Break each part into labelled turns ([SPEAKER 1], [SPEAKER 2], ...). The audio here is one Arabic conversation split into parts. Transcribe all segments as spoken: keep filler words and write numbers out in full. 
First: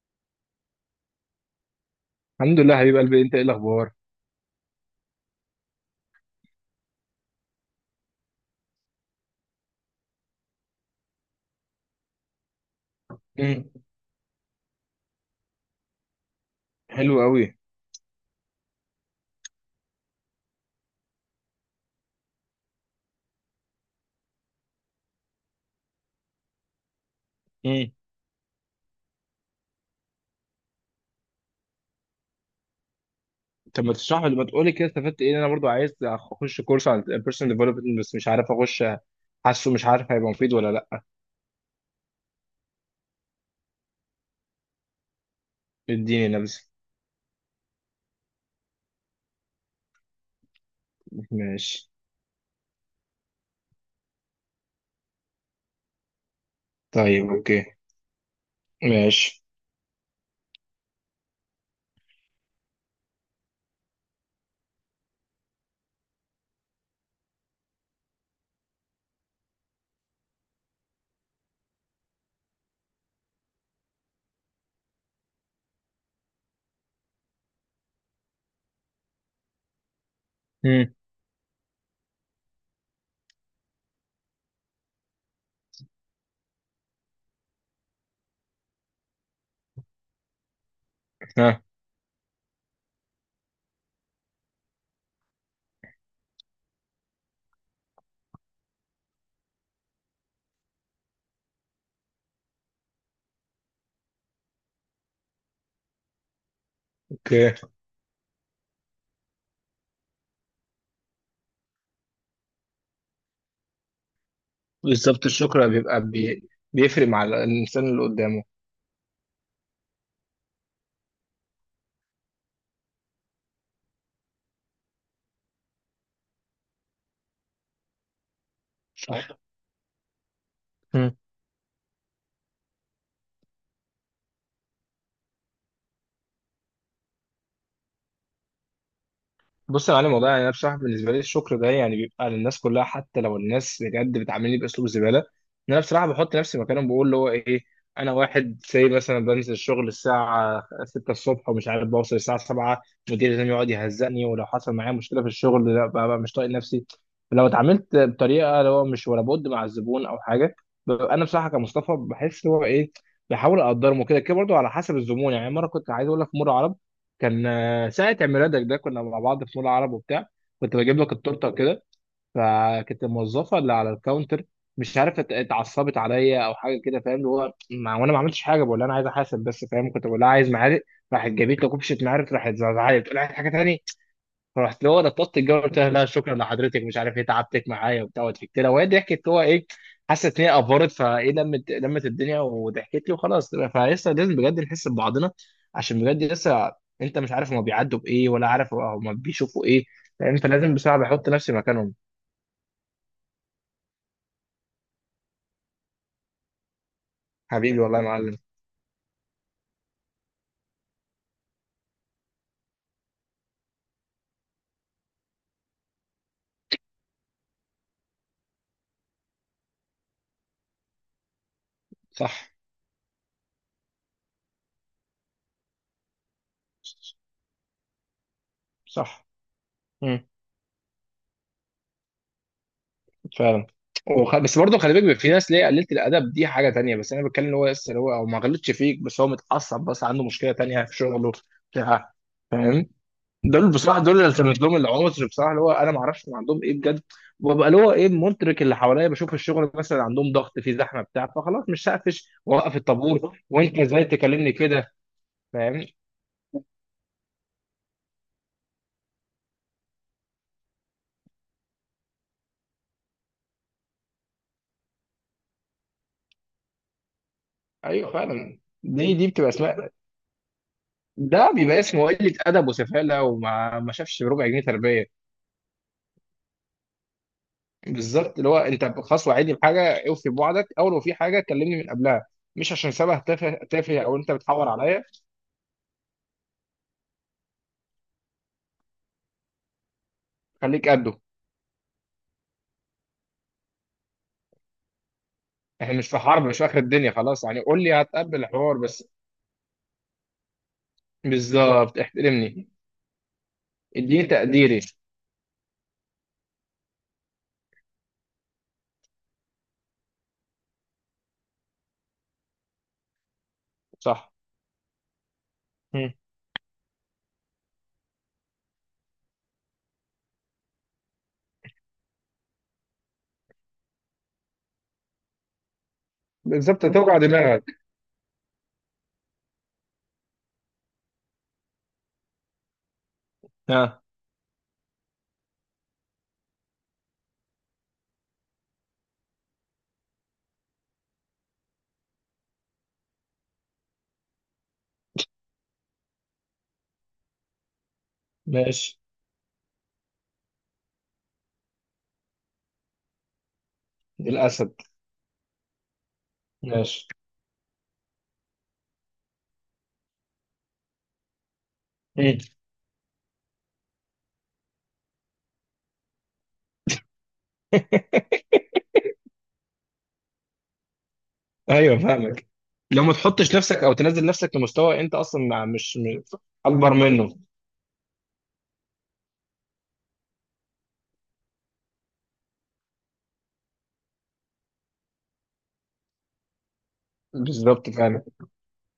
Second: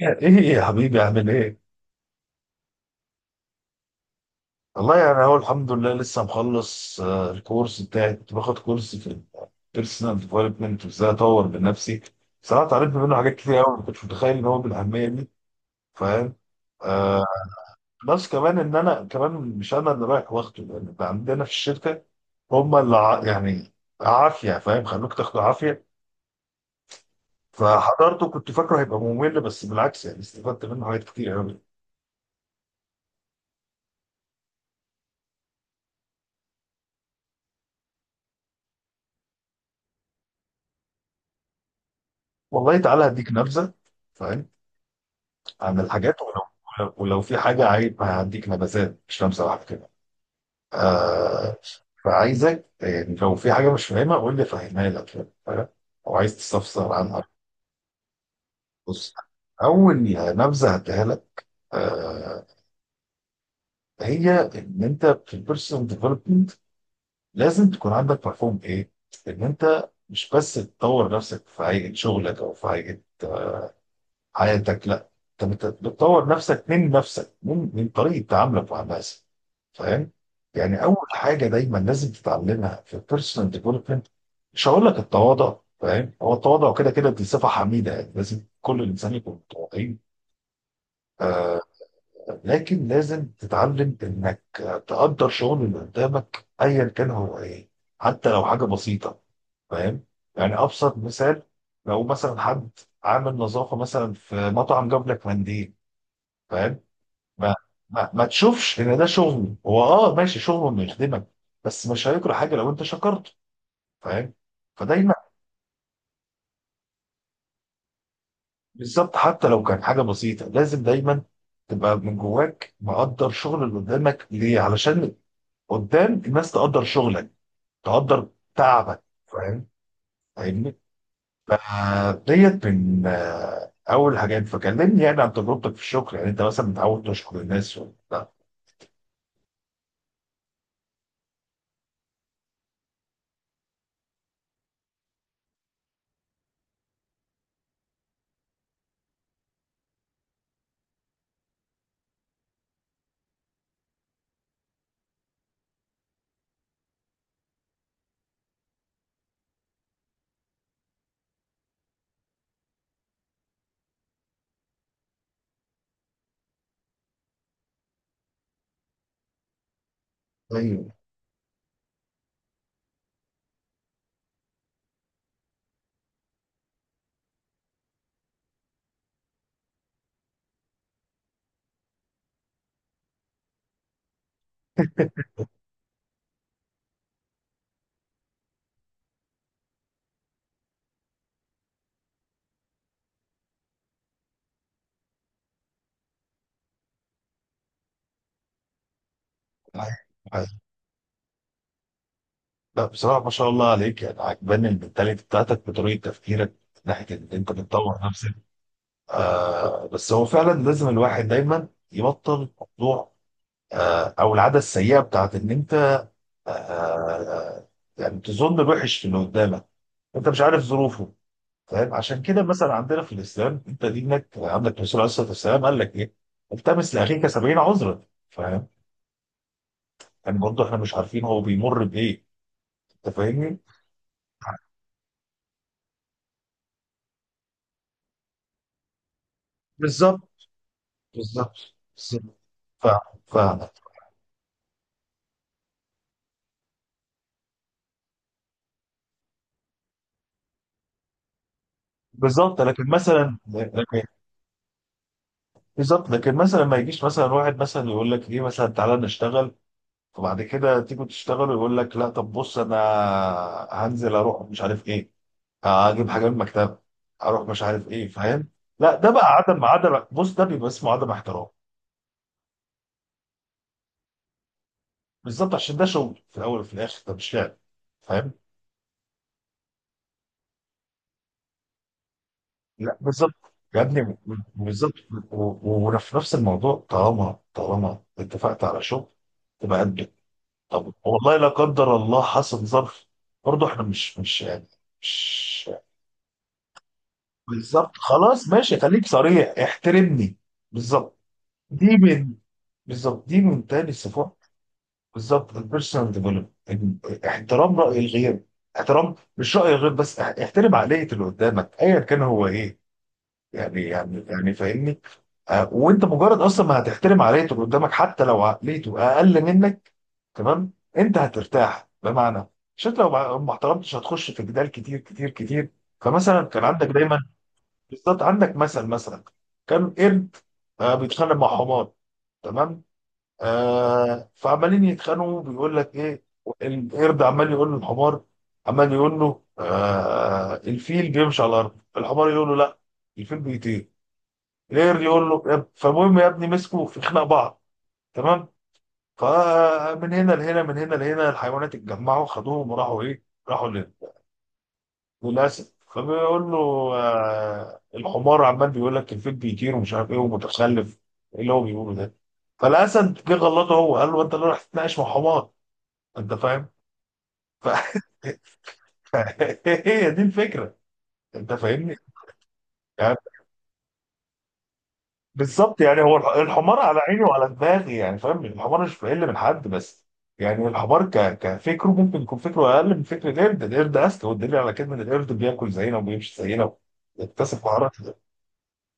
[SPEAKER 1] يعني ايه يا حبيبي عامل ايه؟
[SPEAKER 2] الحمد لله حبيب قلبي، انت ايه الاخبار؟
[SPEAKER 1] والله يعني اهو الحمد لله لسه مخلص آه، الكورس بتاعي كنت باخد كورس في البيرسونال ديفلوبمنت وازاي اطور من نفسي. صراحه اتعلمت منه حاجات كتير
[SPEAKER 2] امم.
[SPEAKER 1] قوي، ما كنتش متخيل ان هو بالاهميه دي. فاهم؟
[SPEAKER 2] حلو
[SPEAKER 1] آه.
[SPEAKER 2] قوي.
[SPEAKER 1] بلس كمان ان انا كمان مش انا اللي رايح واخده، لان اللي عندنا في الشركه هم اللي ع- يعني عافيه، فاهم؟ خلوك تاخده عافيه.
[SPEAKER 2] امم.
[SPEAKER 1] فحضرته كنت فاكره هيبقى ممل، بس بالعكس يعني استفدت منه حاجات كتير قوي.
[SPEAKER 2] طب ما تشرح لي ما تقول لي كده استفدت ايه؟ انا برضو عايز اخش كورس عن البيرسونال ديفلوبمنت بس مش عارف اخش. حاسه مش عارف هيبقى مفيد ولا لا.
[SPEAKER 1] والله تعالى هديك نبذه. فاهم؟ عن الحاجات.
[SPEAKER 2] اديني نبذه.
[SPEAKER 1] ولو ولو في حاجة عايز هديك نبذات، مش لمسة واحدة كده. آه.
[SPEAKER 2] ماشي.
[SPEAKER 1] فعايزك، آه، لو في حاجة مش فاهمها قول لي فاهمها لك. فاهم؟ أو عايز تستفسر عنها.
[SPEAKER 2] طيب اوكي.
[SPEAKER 1] بص.
[SPEAKER 2] ماشي.
[SPEAKER 1] أول نبذة هديها لك، آه هي إن أنت في البيرسونال ديفلوبمنت لازم تكون عندك مفهوم إيه؟ إن أنت مش بس تطور نفسك في هيئة شغلك أو في هيئة حياتك، لا، انت بت- بتطور نفسك من نفسك، من من طريقه تعاملك مع الناس. فاهم؟ يعني
[SPEAKER 2] امم.
[SPEAKER 1] اول حاجه دايما لازم تتعلمها في البيرسونال ديفلوبمنت، مش هقول لك التواضع، فاهم؟ هو التواضع كده كده دي صفه حميده، يعني لازم كل انسان يكون متواضعين. آه.
[SPEAKER 2] ها.
[SPEAKER 1] لكن لازم تتعلم انك تقدر شغل اللي قدامك ايا كان هو ايه، حتى لو حاجه بسيطه. فاهم؟ يعني ابسط مثال، لو مثلا حد عامل نظافه مثلا في مطعم جاب لك منديل، فاهم؟
[SPEAKER 2] اوكي.
[SPEAKER 1] ما ما, ما تشوفش ان ده شغل، هو اه ماشي شغله انه يخدمك، بس مش هيكره حاجه لو انت شكرته، فاهم؟ فدايما
[SPEAKER 2] بالظبط الشكر بيبقى بي... بيفرق مع الانسان اللي قدامه.
[SPEAKER 1] بالظبط حتى لو كان حاجه بسيطه، لازم دايما تبقى من جواك مقدر شغل اللي قدامك، ليه؟ علشان قدام الناس تقدر شغلك، تقدر تعبك،
[SPEAKER 2] صح.
[SPEAKER 1] فاهم؟ فاهمني؟ فديت من آه، اول حاجات. فكلمني يعني عن تجربتك في الشغل، يعني انت مثلا متعود تشكر الناس ولا لا؟
[SPEAKER 2] بص يا معلم، والله يعني انا بصراحه بالنسبه لي الشكر ده يعني بيبقى للناس كلها، حتى لو الناس بجد بتعاملني باسلوب زباله. ان انا بصراحه بحط نفسي مكانهم، بقول اللي هو ايه، انا واحد زي مثلا بنزل الشغل الساعه ستة الصبح ومش عارف بوصل الساعه سبعة، مديري لازم يقعد يهزقني؟ ولو حصل معايا مشكله في الشغل لا، ببقى مش طايق نفسي. لو اتعاملت بطريقه اللي هو مش ولا بد مع الزبون او حاجه، ببقى انا بصراحه كمصطفى بحس اللي هو ايه، بحاول اقدرهم وكده كده برضه على حسب الزبون. يعني مره كنت عايز اقول لك، مره عرب كان آه، ساعة عيد ميلادك ده كنا مع بعض في مول عرب وبتاع، كنت
[SPEAKER 1] ايوه.
[SPEAKER 2] بجيب لك التورتة وكده. فكانت الموظفة اللي على الكاونتر مش عارف ات- اتعصبت عليا او حاجة كده. فاهم؟ اللي هو ما وانا ما عملتش حاجة، بقول لها انا عايز احاسب بس، فاهم؟ كنت بقول لها عايز معالق، راحت جابت لي كوبشة معالق، راحت زعزعت تقول لها عايز حاجة تانية. فرحت له انا طلبت الجو، قلت لها لا شكرا لحضرتك، مش عارف ايه تعبتك معايا وبتاع. وضحكت لها وهي ضحكت، هو ايه حست ان هي افورت فايه، لمت لمت الدنيا وضحكت لي وخلاص. فلسه لازم بجد نحس ببعضنا، عشان بجد لسه انت مش عارف هما بيعدوا بايه ولا عارف هما بيشوفوا ايه. فانت لازم بسرعه بحط نفسي مكانهم.
[SPEAKER 1] لا، بصراحة ما شاء الله عليك، يعني عجباني المنتاليتي بتاعتك بطريقة تفكيرك من ناحية إن أنت
[SPEAKER 2] حبيبي
[SPEAKER 1] بتطور
[SPEAKER 2] والله يا
[SPEAKER 1] نفسك.
[SPEAKER 2] معلم.
[SPEAKER 1] آه، بس هو فعلا لازم الواحد دايما يبطل موضوع، آه، أو العادة السيئة بتاعت إن أنت، آه آه، يعني تظن الوحش في اللي قدامك، أنت مش عارف ظروفه. فاهم؟ عشان
[SPEAKER 2] صح.
[SPEAKER 1] كده مثلا عندنا في الإسلام، أنت دينك عندك الرسول عليه الصلاة والسلام قال لك إيه؟ التمس لأخيك سبعين عذرا. فاهم؟
[SPEAKER 2] صح
[SPEAKER 1] يعني برضه إحنا مش عارفين هو بيمر بإيه. أنت فاهمني؟
[SPEAKER 2] فعلا. وخ... بس برضه خلي بالك بيبقى في ناس ليه قليلة الأدب، دي حاجة تانية. بس أنا بتكلم إن هو لسه اللي هو أو ما غلطش فيك بس هو متعصب، بس عنده
[SPEAKER 1] بالظبط،
[SPEAKER 2] مشكلة تانية في شغله
[SPEAKER 1] بالظبط.
[SPEAKER 2] بتاع فاهم؟
[SPEAKER 1] ف... ف...
[SPEAKER 2] دول بصراحة، دول اللي التمس لهم العذر بصراحة، اللي هو أنا ما أعرفش هم عندهم إيه بجد. وببقى اللي هو إيه مدرك اللي حواليا، بشوف الشغل مثلا عندهم ضغط في زحمة بتاع فخلاص مش هقفش
[SPEAKER 1] بالظبط
[SPEAKER 2] وأوقف
[SPEAKER 1] لكن مثلا
[SPEAKER 2] الطابور وأنت
[SPEAKER 1] لكن-
[SPEAKER 2] إزاي تكلمني كده؟ فاهم؟
[SPEAKER 1] بالظبط لكن مثلا ما يجيش مثلا واحد مثلا يقول لك ايه، مثلا تعالى نشتغل، فبعد كده تيجي تشتغل ويقول لك لا، طب بص، انا هنزل اروح مش عارف ايه، هجيب حاجه من المكتبه، اروح مش عارف ايه،
[SPEAKER 2] أيوه
[SPEAKER 1] فاهم؟
[SPEAKER 2] فعلا.
[SPEAKER 1] لا، ده
[SPEAKER 2] دي
[SPEAKER 1] بقى
[SPEAKER 2] دي بتبقى
[SPEAKER 1] عدم
[SPEAKER 2] اسمها.
[SPEAKER 1] عدم بص، ده بيبقى اسمه عدم احترام.
[SPEAKER 2] ده بيبقى اسمه قلة أدب وسفالة وما ما شافش بربع جنيه تربية.
[SPEAKER 1] بالظبط، عشان ده شغل في الاول وفي الاخر، ده مش لعب. فاهم؟
[SPEAKER 2] بالظبط، اللي هو انت خلاص وعدني بحاجه، اوفي بوعدك او لو في حاجه كلمني من قبلها. مش عشان
[SPEAKER 1] لا
[SPEAKER 2] سبه
[SPEAKER 1] بالظبط.
[SPEAKER 2] تافه
[SPEAKER 1] يا
[SPEAKER 2] تافه،
[SPEAKER 1] ابني،
[SPEAKER 2] او انت بتحور
[SPEAKER 1] بالظبط.
[SPEAKER 2] عليا.
[SPEAKER 1] و- و- وفي نفس الموضوع، طالما طالما اتفقت على شغل تبقى قد.
[SPEAKER 2] خليك
[SPEAKER 1] طب
[SPEAKER 2] قده.
[SPEAKER 1] والله، لا قدر الله حصل ظرف، برضه احنا مش مش يعني مش
[SPEAKER 2] احنا مش في حرب، مش في اخر الدنيا، خلاص يعني قول لي،
[SPEAKER 1] بالظبط،
[SPEAKER 2] هتقبل
[SPEAKER 1] خلاص
[SPEAKER 2] الحوار
[SPEAKER 1] ماشي، خليك
[SPEAKER 2] بس.
[SPEAKER 1] صريح، احترمني. بالظبط، دي
[SPEAKER 2] بالظبط
[SPEAKER 1] من.
[SPEAKER 2] احترمني.
[SPEAKER 1] بالظبط، دي من تاني
[SPEAKER 2] اديني
[SPEAKER 1] صفات.
[SPEAKER 2] تقديري.
[SPEAKER 1] بالظبط، البيرسونال ديفلوبمنت: احترام رأي الغير. احترام مش رأي الغير بس، اح- احترم عقلية اللي قدامك ايا كان هو ايه. يعني يعني
[SPEAKER 2] صح.
[SPEAKER 1] يعني فاهمني؟ آه، وانت
[SPEAKER 2] مم.
[SPEAKER 1] مجرد اصلا ما هتحترم عقليه اللي قدامك حتى لو عقليته اقل منك، تمام، انت هترتاح. بمعنى، عشان لو ما ما احترمتش هتخش في جدال كتير كتير كتير. فمثلا كان
[SPEAKER 2] بالظبط،
[SPEAKER 1] عندك
[SPEAKER 2] توجع
[SPEAKER 1] دايما
[SPEAKER 2] دماغك.
[SPEAKER 1] بالظبط، عندك مثل، مثلا كان قرد آه، بيتخانق مع حمار، تمام؟
[SPEAKER 2] اه
[SPEAKER 1] آه فعمالين يتخانقوا، بيقول لك ايه؟ القرد عمال يقول للحمار، عمال يقول له آه الفيل بيمشي على الارض، الحمار يقول له لا، الفيل بيطير. غير يقول له يا اب- فالمهم يا ابني، مسكوا في خناق بعض، تمام.
[SPEAKER 2] ماشي.
[SPEAKER 1] فمن هنا لهنا، من هنا لهنا، الحيوانات اتجمعوا خدوهم وراحوا ايه؟ راحوا لل-
[SPEAKER 2] الاسد.
[SPEAKER 1] للاسد. فبيقول له
[SPEAKER 2] ماشي.
[SPEAKER 1] آه الحمار عمال بيقول لك الفيل بيطير ومش عارف ايه ومتخلف، ايه اللي هو بيقوله ده؟
[SPEAKER 2] مم.
[SPEAKER 1] فالاسد جه غلطه، هو قال له: انت اللي راح تتناقش مع حمار؟ انت فاهم؟ ف... هي دي الفكره، انت فاهمني؟
[SPEAKER 2] ايوه فاهمك. لو ما
[SPEAKER 1] يعني
[SPEAKER 2] تحطش نفسك او تنزل نفسك لمستوى انت اصلا مع-
[SPEAKER 1] بالظبط،
[SPEAKER 2] مش
[SPEAKER 1] يعني هو الح-
[SPEAKER 2] مش
[SPEAKER 1] الحمار
[SPEAKER 2] اكبر
[SPEAKER 1] على عيني
[SPEAKER 2] منه.
[SPEAKER 1] وعلى دماغي، يعني فاهم، الحمار مش بيقل من حد، بس يعني الحمار ك... كفكره ممكن يكون فكره اقل من فكر القرد. القرد اذكى، والدليل على كده ان القرد بياكل زينا وبيمشي زينا ويكتسب
[SPEAKER 2] بالظبط
[SPEAKER 1] مهارات.
[SPEAKER 2] فعلا.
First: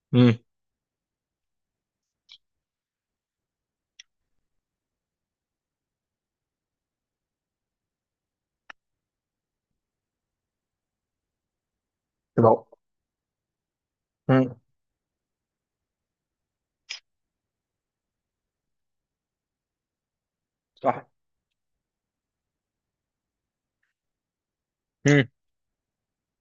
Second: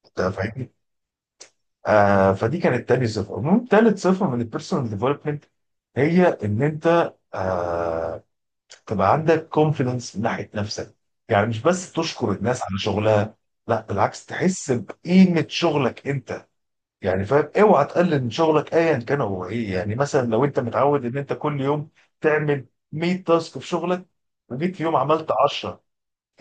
[SPEAKER 1] انت
[SPEAKER 2] مم.
[SPEAKER 1] فاهمني؟ آه، فدي كانت تاني صفه. المهم تالت صفه من البيرسونال ديفلوبمنت، هي ان انت آه تبقى عندك كونفيدنس من ناحيه نفسك. يعني مش بس تشكر الناس
[SPEAKER 2] تبقى.
[SPEAKER 1] على شغلها، لا بالعكس،
[SPEAKER 2] مم.
[SPEAKER 1] تحس بقيمه شغلك انت. يعني فاهم؟ اوعى تقلل من شغلك ايا كان هو ايه. يعني مثلا لو انت متعود
[SPEAKER 2] صح.
[SPEAKER 1] ان انت كل يوم تعمل مئة تاسك في شغلك، وجيت في يوم
[SPEAKER 2] مم.
[SPEAKER 1] عملت عشرة،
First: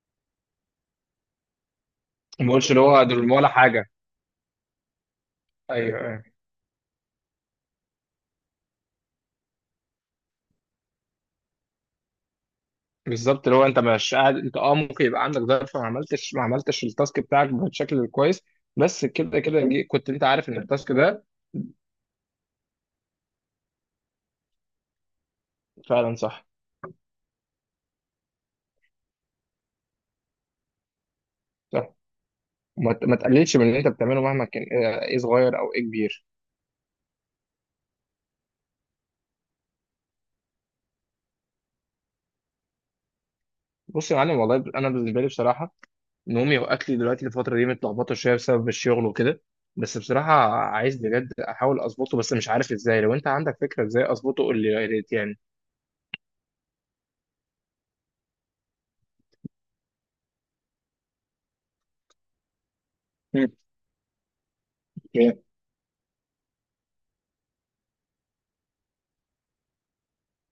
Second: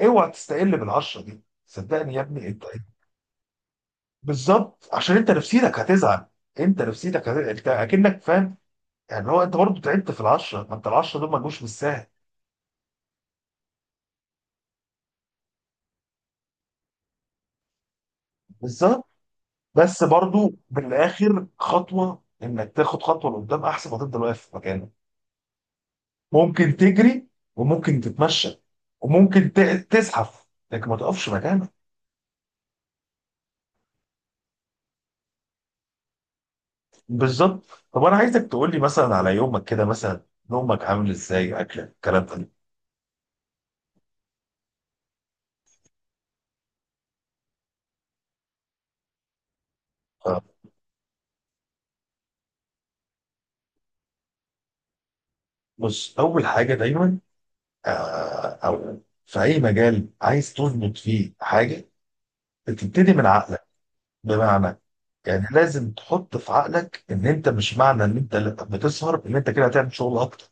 [SPEAKER 1] اوعى تستقل بال عشرة دي، صدقني يا ابني
[SPEAKER 2] ما
[SPEAKER 1] انت.
[SPEAKER 2] بقولش اللي هو دول ولا حاجه.
[SPEAKER 1] بالظبط، عشان انت نفسيتك
[SPEAKER 2] ايوه أيوة.
[SPEAKER 1] هتزعل، انت نفسيتك هت... انت اكنك فاهم؟ يعني هو انت برضه تعبت في ال عشرة، ما انت ال عشرة دول ما جوش بالسهل.
[SPEAKER 2] بالظبط، اللي هو انت مش قاعد انت اه، ممكن يبقى عندك ظرف ما عملتش ما عملتش التاسك بتاعك بشكل كويس. بس
[SPEAKER 1] بالظبط،
[SPEAKER 2] كده كده جي-
[SPEAKER 1] بس
[SPEAKER 2] كنت انت عارف
[SPEAKER 1] برضه
[SPEAKER 2] ان التاسك ده.
[SPEAKER 1] بالاخر خطوه، انك تاخد خطوه لقدام احسن ما تفضل واقف في مكانك.
[SPEAKER 2] فعلا صح.
[SPEAKER 1] ممكن تجري، وممكن تتمشى، وممكن ت- تزحف، لكن ما تقفش مكانك.
[SPEAKER 2] صح، وما ت- ما تقللش من اللي انت بتعمله مهما كان ايه، إيه صغير او ايه كبير.
[SPEAKER 1] بالظبط. طب انا عايزك تقول لي مثلا على يومك كده، مثلا نومك عامل ازاي، اكلك، الكلام ده.
[SPEAKER 2] بص يا معلم، والله انا بالنسبه لي بصراحه نومي واكلي دلوقتي الفتره دي متلخبطه شويه بسبب الشغل وكده. بس بصراحه
[SPEAKER 1] آه،
[SPEAKER 2] عايز بجد احاول اظبطه، بس مش عارف ازاي. لو انت عندك فكره ازاي اظبطه قول لي يا ريت يعني.
[SPEAKER 1] بص اول حاجه دايما، آه، او في اي مجال عايز تظبط فيه حاجه، بتبتدي من
[SPEAKER 2] مم.
[SPEAKER 1] عقلك. بمعنى، يعني لازم تحط في عقلك ان انت مش معنى ان انت بتسهر ان انت كده هتعمل شغل اكتر،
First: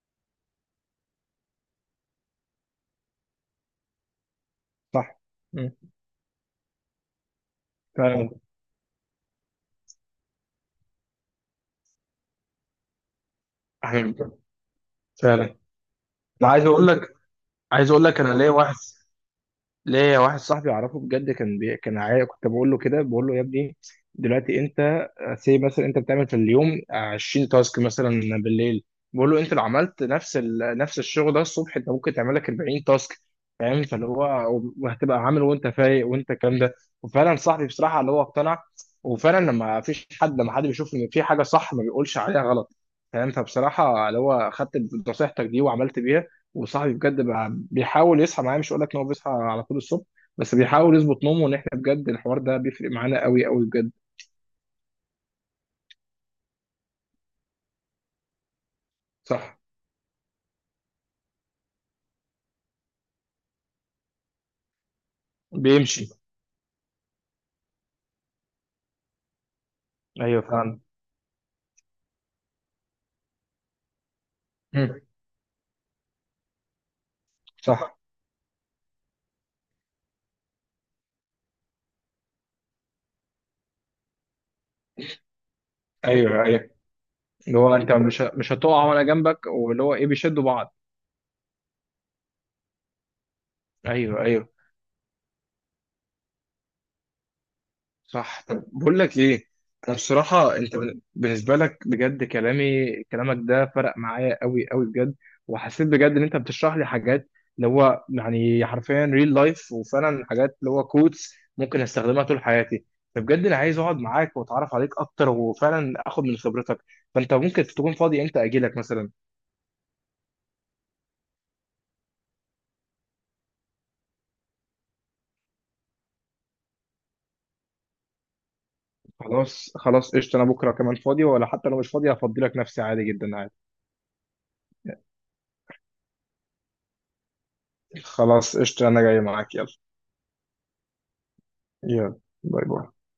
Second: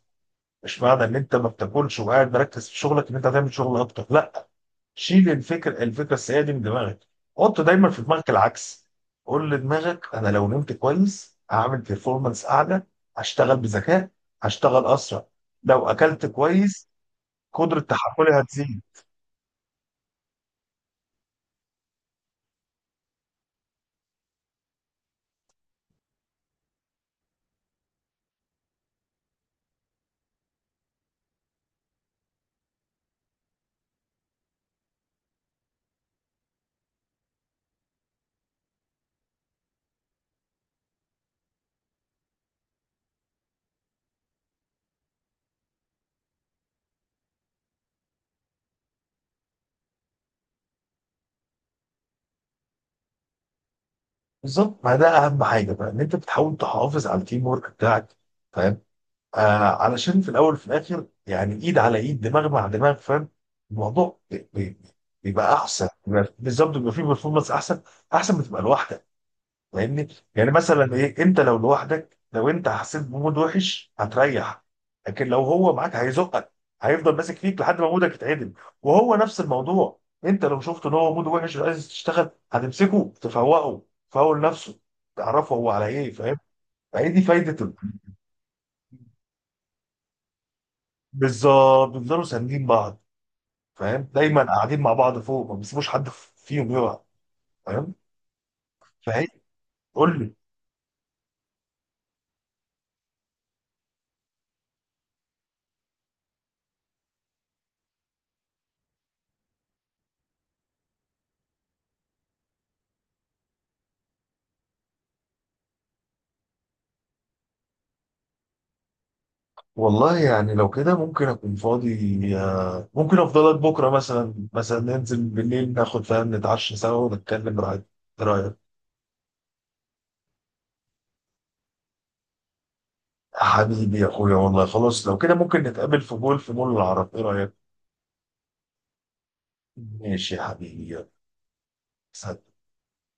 [SPEAKER 1] مش معنى ان انت ما بتاكلش وقاعد مركز في شغلك ان انت هتعمل شغل اكتر، لا.
[SPEAKER 2] صح.
[SPEAKER 1] شيل
[SPEAKER 2] مم.
[SPEAKER 1] الفكره الفكره السيئه دي من دماغك. حط دايما في
[SPEAKER 2] فعلا.
[SPEAKER 1] دماغك العكس. قول لدماغك: انا لو نمت كويس هعمل بيرفورمانس اعلى، هشتغل
[SPEAKER 2] احنا.
[SPEAKER 1] بذكاء، هشتغل اسرع،
[SPEAKER 2] فعلا
[SPEAKER 1] لو اكلت
[SPEAKER 2] انا عايز اقول
[SPEAKER 1] كويس
[SPEAKER 2] لك.
[SPEAKER 1] قدره
[SPEAKER 2] عايز اقول لك، انا
[SPEAKER 1] تحملي
[SPEAKER 2] ليا واحد،
[SPEAKER 1] هتزيد.
[SPEAKER 2] ليا واحد صاحبي اعرفه بجد كان بي... كان عايق. كنت بقول له كده، بقول له يا ابني دلوقتي انت سي مثلا انت بتعمل في اليوم عشرين تاسك مثلا بالليل. بقول له انت لو عملت نفس ال... نفس الشغل ده الصبح انت ممكن تعمل لك اربعين تاسك. فاهم؟ فاللي هو وهتبقى عامل وانت فايق وانت الكلام ده. وفعلا صاحبي بصراحه اللي هو اقتنع. وفعلا لما فيش حد لما حد بيشوف ان في حاجه صح ما بيقولش عليها غلط. فاهم؟ فبصراحه اللي هو خدت نصيحتك دي وعملت بيها. وصاحبي بجد بيحاول يصحى معايا، مش هقول لك ان هو بيصحى على طول الصبح بس بيحاول يظبط نومه. ان احنا بجد الحوار ده بيفرق معانا قوي قوي بجد.
[SPEAKER 1] بالظبط، ما ده اهم حاجه بقى، ان انت بتحاول تحافظ على التيم ورك بتاعك، فاهم؟ آه،
[SPEAKER 2] صح.
[SPEAKER 1] علشان في الاول وفي الاخر، يعني ايد على ايد، دماغ مع دماغ، فاهم؟ الموضوع بي- بي- بيبقى احسن،
[SPEAKER 2] بيمشي.
[SPEAKER 1] بيبقى- بالظبط، بيبقى فيه بيرفورمانس احسن، احسن ما تبقى لوحدك، فاهمني؟
[SPEAKER 2] ايوه
[SPEAKER 1] يعني
[SPEAKER 2] فعلا.
[SPEAKER 1] مثلا ايه، انت لو لوحدك لو انت حسيت بمود وحش هتريح،
[SPEAKER 2] مم.
[SPEAKER 1] لكن لو هو معاك هيزقك، هيفضل ماسك فيك لحد ما
[SPEAKER 2] صح.
[SPEAKER 1] مودك يتعدل. وهو نفس الموضوع، انت لو شفت ان هو مود وحش وعايز تشتغل هتمسكه، تفوقه، تفول نفسه، تعرفه هو على ايه، فاهم؟
[SPEAKER 2] ايوه ايوه.
[SPEAKER 1] فهي دي
[SPEAKER 2] اللي
[SPEAKER 1] فايده ال-
[SPEAKER 2] هو انت مش مش هتقع وانا جنبك، واللي هو ايه بيشدوا بعض.
[SPEAKER 1] بالظبط، بيفضلوا ساندين بعض، فاهم؟
[SPEAKER 2] ايوه
[SPEAKER 1] دايما
[SPEAKER 2] ايوه.
[SPEAKER 1] قاعدين مع بعض، فوق ما بيسيبوش حد فيهم يقع، فاهم؟
[SPEAKER 2] صح، طب بقول لك
[SPEAKER 1] فهي
[SPEAKER 2] ايه. انا
[SPEAKER 1] قول لي.
[SPEAKER 2] بصراحه انت بال- بالنسبه لك بجد كلامي كلامك ده فرق معايا قوي قوي بجد. وحسيت بجد ان انت بتشرح لي حاجات اللي هو يعني حرفيا ريل لايف، وفعلا حاجات اللي هو كوتس ممكن استخدمها طول حياتي. فبجد انا عايز اقعد معاك واتعرف عليك اكتر وفعلا اخد من خبرتك. فانت ممكن تكون فاضي امتى اجي لك مثلا؟
[SPEAKER 1] والله يعني لو كده ممكن اكون فاضي، آه، ممكن افضلك بكره مثلا مثلا ننزل بالليل ناخد، فاهم، نتعشى سوا ونتكلم، رايك ايه؟ رايك؟
[SPEAKER 2] خلاص خلاص قشطه، انا بكره كمان فاضي، ولا حتى لو مش فاضي هفضي لك نفسي عادي جدا عادي.
[SPEAKER 1] حبيبي يا اخويا، والله خلاص لو كده ممكن نتقابل في مول في مول العرب، ايه رايك؟
[SPEAKER 2] خلاص قشطه انا جاي معاك، يلا.
[SPEAKER 1] ماشي يا حبيبي، يلا.
[SPEAKER 2] يلا.
[SPEAKER 1] سلام.
[SPEAKER 2] باي باي.